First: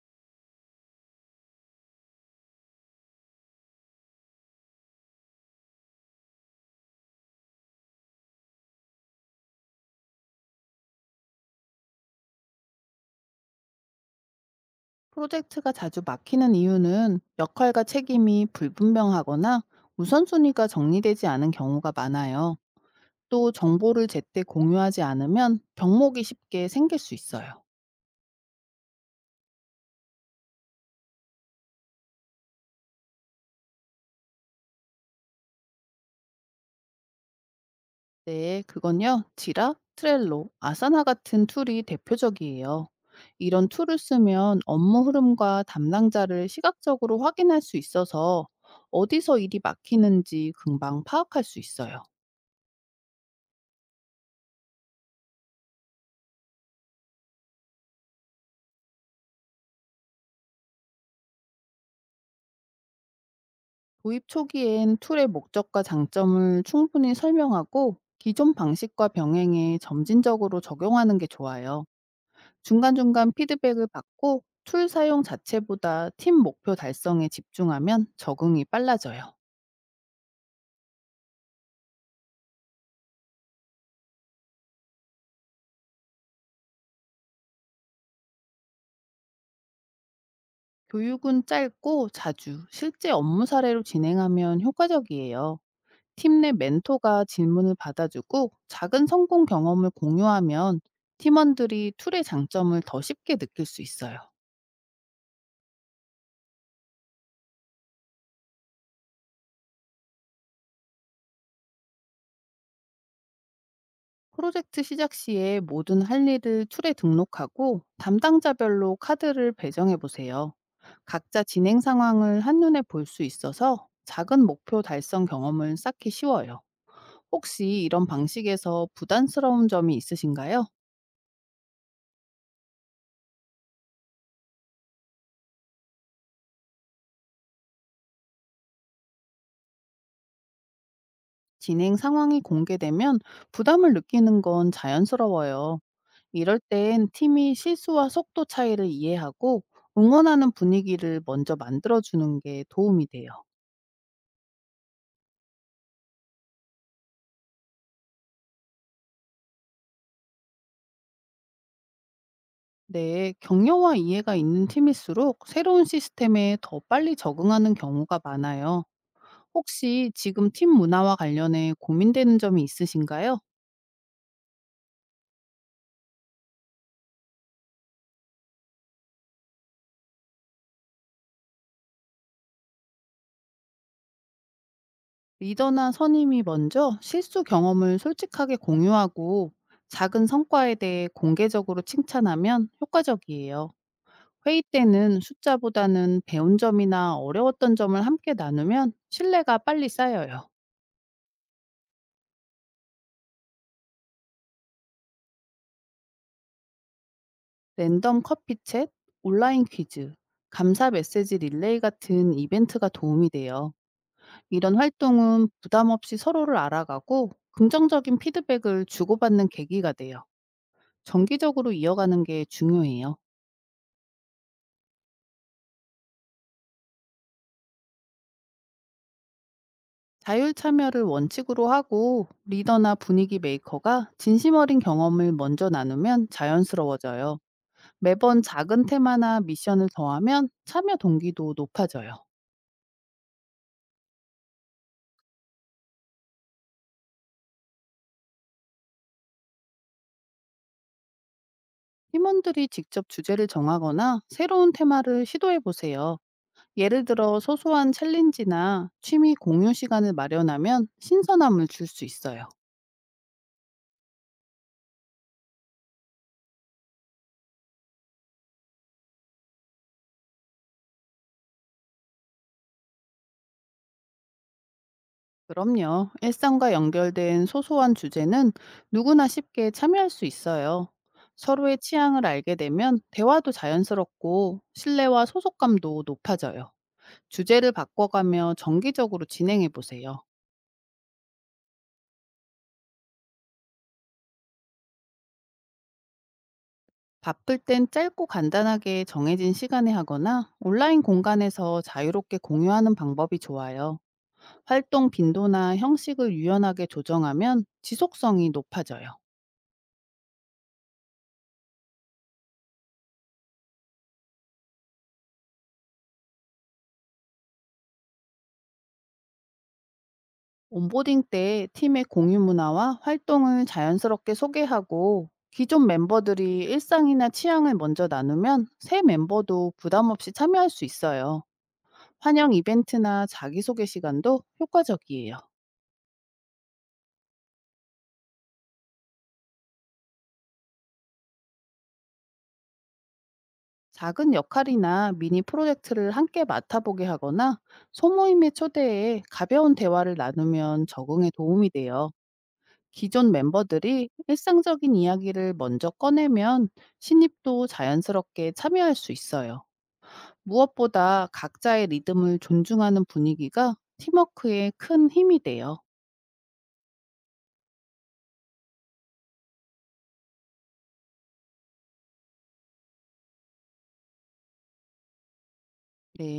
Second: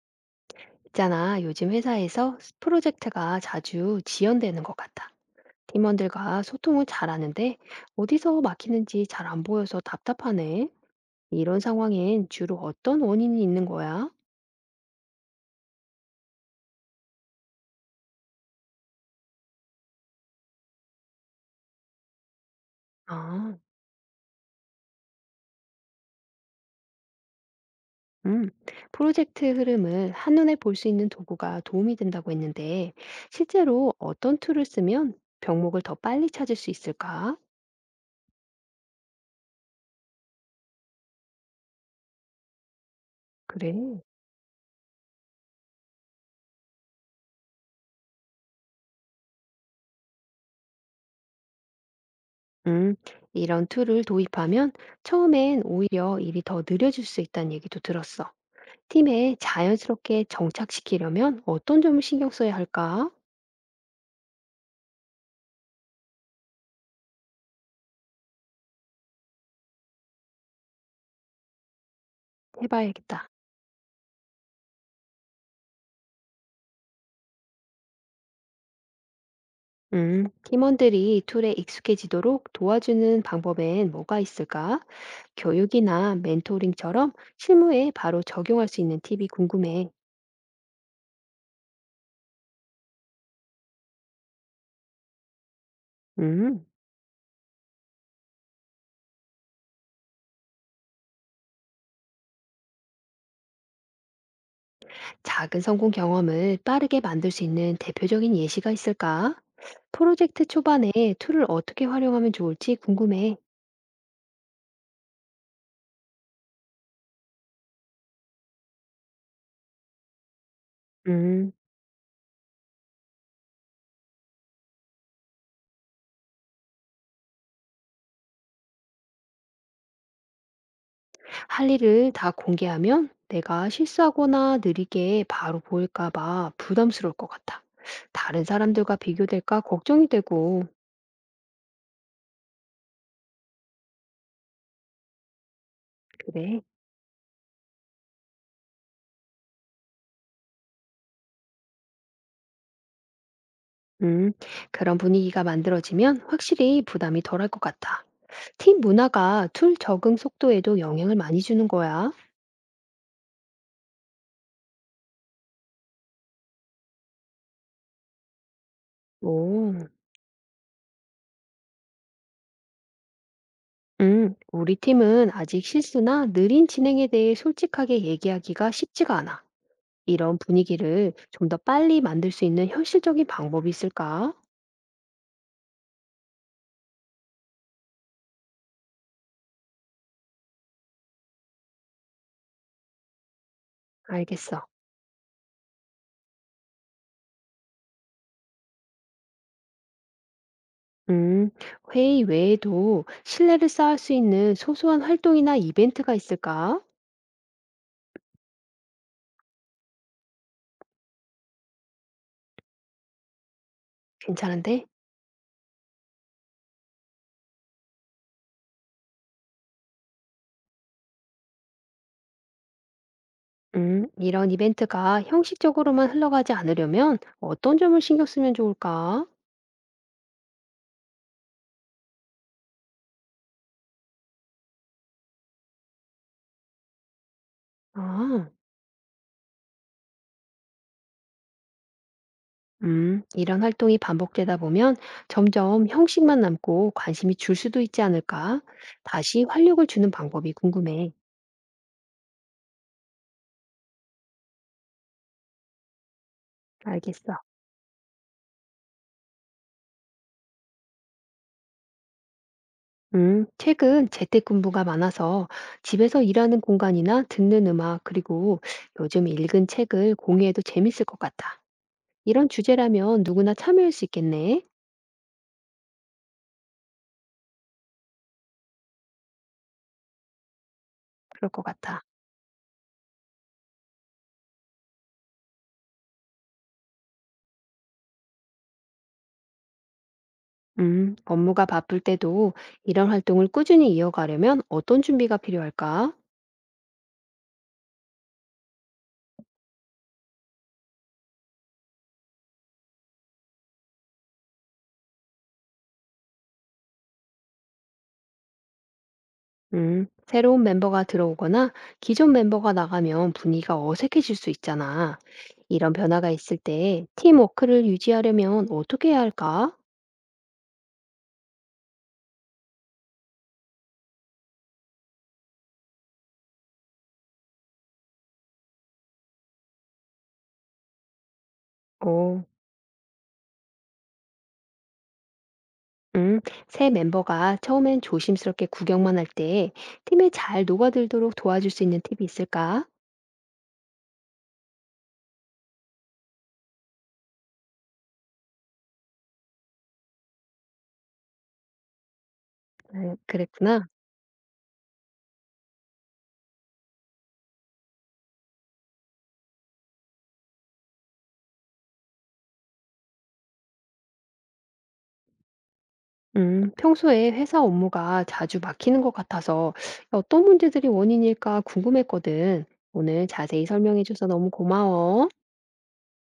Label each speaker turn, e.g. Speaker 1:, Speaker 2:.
Speaker 1: 있잖아, 요즘 회사에서 프로젝트가 자주 지연되는 것 같아. 팀원들과 소통을 잘하는데 어디서 막히는지 잘 안 보여서 답답하네. 이런 상황엔 주로 어떤 원인이 있는 거야?
Speaker 2: 프로젝트가 자주 막히는 이유는 역할과 책임이 불분명하거나 우선순위가 정리되지 않은 경우가 많아요. 또
Speaker 1: 아,
Speaker 2: 정보를 제때 공유하지 않으면 병목이 쉽게 생길 수 있어요.
Speaker 1: 음. 프로젝트 흐름을 한눈에 볼 수 있는 도구가 도움이 된다고 했는데 실제로 어떤 툴을 쓰면 병목을 더 빨리 찾을 수 있을까?
Speaker 2: 네, 그건요. 지라, 트렐로, 아사나 같은 툴이 대표적이에요. 이런 툴을
Speaker 1: 그래.
Speaker 2: 쓰면 업무 흐름과 담당자를 시각적으로 확인할 수 있어서 어디서 일이 막히는지 금방 파악할 수 있어요.
Speaker 1: 음, 이런 툴을 도입하면 처음엔 오히려 일이 더 느려질 수 있다는 얘기도 들었어. 팀에 자연스럽게 정착시키려면 어떤 점을 신경 써야 할까?
Speaker 2: 도입 초기엔 툴의 목적과 장점을 충분히 설명하고 기존 방식과 병행해 점진적으로 적용하는 게 좋아요.
Speaker 1: 해봐야겠다.
Speaker 2: 중간중간 피드백을 받고 툴 사용 자체보다 팀 목표 달성에 집중하면 적응이 빨라져요.
Speaker 1: 팀원들이 툴에 익숙해지도록 도와주는 방법엔 뭐가 있을까? 교육이나 멘토링처럼 실무에 바로 적용할 수 있는 팁이 궁금해.
Speaker 2: 교육은 짧고 자주 실제 업무 사례로 진행하면 효과적이에요. 팀 내
Speaker 1: 음,
Speaker 2: 멘토가 질문을 받아주고 작은 성공 경험을 공유하면 팀원들이 툴의 장점을 더 쉽게 느낄 수 있어요.
Speaker 1: 작은 성공 경험을 빠르게 만들 수 있는 대표적인 예시가 있을까? 프로젝트 초반에 툴을 어떻게 활용하면 좋을지 궁금해.
Speaker 2: 프로젝트 시작 시에 모든 할 일을 툴에 등록하고 담당자별로 카드를 배정해 보세요. 각자
Speaker 1: 음.
Speaker 2: 진행 상황을 한눈에 볼 수 있어서 작은 목표 달성 경험을 쌓기 쉬워요. 혹시 이런 방식에서 부담스러운 점이 있으신가요?
Speaker 1: 할 일을 다 공개하면 내가 실수하거나 느리게 바로 보일까 봐 부담스러울 것 같아. 다른 사람들과 비교될까 걱정이 되고.
Speaker 2: 진행 상황이 공개되면 부담을 느끼는 건 자연스러워요. 이럴
Speaker 1: 그래.
Speaker 2: 땐 팀이 실수와 속도 차이를 이해하고 응원하는 분위기를 먼저 만들어주는 게 도움이 돼요.
Speaker 1: 음, 그런 분위기가 만들어지면 확실히 부담이 덜할 것 같아. 팀 문화가 툴 적응 속도에도 영향을 많이 주는 거야.
Speaker 2: 네, 격려와 이해가 있는 팀일수록 새로운 시스템에 더 빨리 적응하는 경우가 많아요.
Speaker 1: 오.
Speaker 2: 혹시 지금 팀 문화와 관련해 고민되는 점이 있으신가요?
Speaker 1: 우리 팀은 아직 실수나 느린 진행에 대해 솔직하게 얘기하기가 쉽지가 않아. 이런 분위기를 좀 더 빨리 만들 수 있는 현실적인 방법이 있을까?
Speaker 2: 리더나 선임이 먼저 실수 경험을 솔직하게 공유하고 작은 성과에 대해 공개적으로 칭찬하면 효과적이에요.
Speaker 1: 알겠어.
Speaker 2: 회의 때는 숫자보다는 배운 점이나 어려웠던 점을 함께 나누면 신뢰가 빨리 쌓여요.
Speaker 1: 음, 회의 외에도 신뢰를 쌓을 수 있는 소소한 활동이나 이벤트가 있을까?
Speaker 2: 랜덤 커피 챗, 온라인 퀴즈, 감사 메시지 릴레이 같은 이벤트가 도움이 돼요. 이런
Speaker 1: 괜찮은데?
Speaker 2: 활동은 부담 없이 서로를 알아가고 긍정적인 피드백을 주고받는 계기가 돼요. 정기적으로 이어가는 게 중요해요.
Speaker 1: 이런 이벤트가 형식적으로만 흘러가지 않으려면 어떤 점을 신경 쓰면 좋을까?
Speaker 2: 자율 참여를 원칙으로 하고 리더나 분위기 메이커가 진심 어린 경험을 먼저 나누면 자연스러워져요. 매번
Speaker 1: 아,
Speaker 2: 작은 테마나 미션을 더하면 참여 동기도 높아져요.
Speaker 1: 이런 활동이 반복되다 보면 점점 형식만 남고 관심이 줄 수도 있지 않을까? 다시 활력을 주는 방법이 궁금해.
Speaker 2: 팀원들이 직접 주제를 정하거나 새로운 테마를 시도해 보세요. 예를
Speaker 1: 알겠어.
Speaker 2: 들어 소소한 챌린지나 취미 공유 시간을 마련하면 신선함을 줄 수 있어요.
Speaker 1: 최근 재택근무가 많아서 집에서 일하는 공간이나 듣는 음악, 그리고 요즘 읽은 책을 공유해도 재밌을 것 같다. 이런 주제라면 누구나 참여할 수 있겠네.
Speaker 2: 그럼요. 일상과 연결된 소소한 주제는 누구나 쉽게 참여할 수 있어요.
Speaker 1: 그럴 것
Speaker 2: 서로의
Speaker 1: 같아.
Speaker 2: 취향을 알게 되면 대화도 자연스럽고 신뢰와 소속감도 높아져요. 주제를 바꿔가며 정기적으로 진행해 보세요.
Speaker 1: 업무가 바쁠 때도 이런 활동을 꾸준히 이어가려면 어떤 준비가 필요할까?
Speaker 2: 바쁠 땐 짧고 간단하게 정해진 시간에 하거나 온라인 공간에서 자유롭게 공유하는 방법이 좋아요. 활동 빈도나 형식을 유연하게 조정하면 지속성이 높아져요.
Speaker 1: 새로운 멤버가 들어오거나 기존 멤버가 나가면 분위기가 어색해질 수 있잖아. 이런 변화가 있을 때 팀워크를 유지하려면 어떻게 해야 할까?
Speaker 2: 온보딩 때 팀의 공유 문화와 활동을 자연스럽게 소개하고 기존 멤버들이 일상이나 취향을 먼저 나누면 새 멤버도 부담 없이 참여할 수 있어요.
Speaker 1: 어.
Speaker 2: 환영 이벤트나 자기소개 시간도 효과적이에요.
Speaker 1: 음, 새 멤버가 처음엔 조심스럽게 구경만 할 때 팀에 잘 녹아들도록 도와줄 수 있는 팁이 있을까?
Speaker 2: 작은 역할이나 미니 프로젝트를 함께 맡아보게 하거나 소모임에 초대해 가벼운 대화를 나누면 적응에 도움이 돼요. 기존
Speaker 1: 그랬구나.
Speaker 2: 멤버들이 일상적인 이야기를 먼저 꺼내면 신입도 자연스럽게 참여할 수 있어요. 무엇보다 각자의 리듬을 존중하는 분위기가 팀워크에 큰 힘이 돼요.
Speaker 1: 평소에 회사 업무가 자주 막히는 것 같아서 어떤 문제들이 원인일까 궁금했거든. 오늘 자세히 설명해줘서 너무 고마워.
Speaker 2: 네.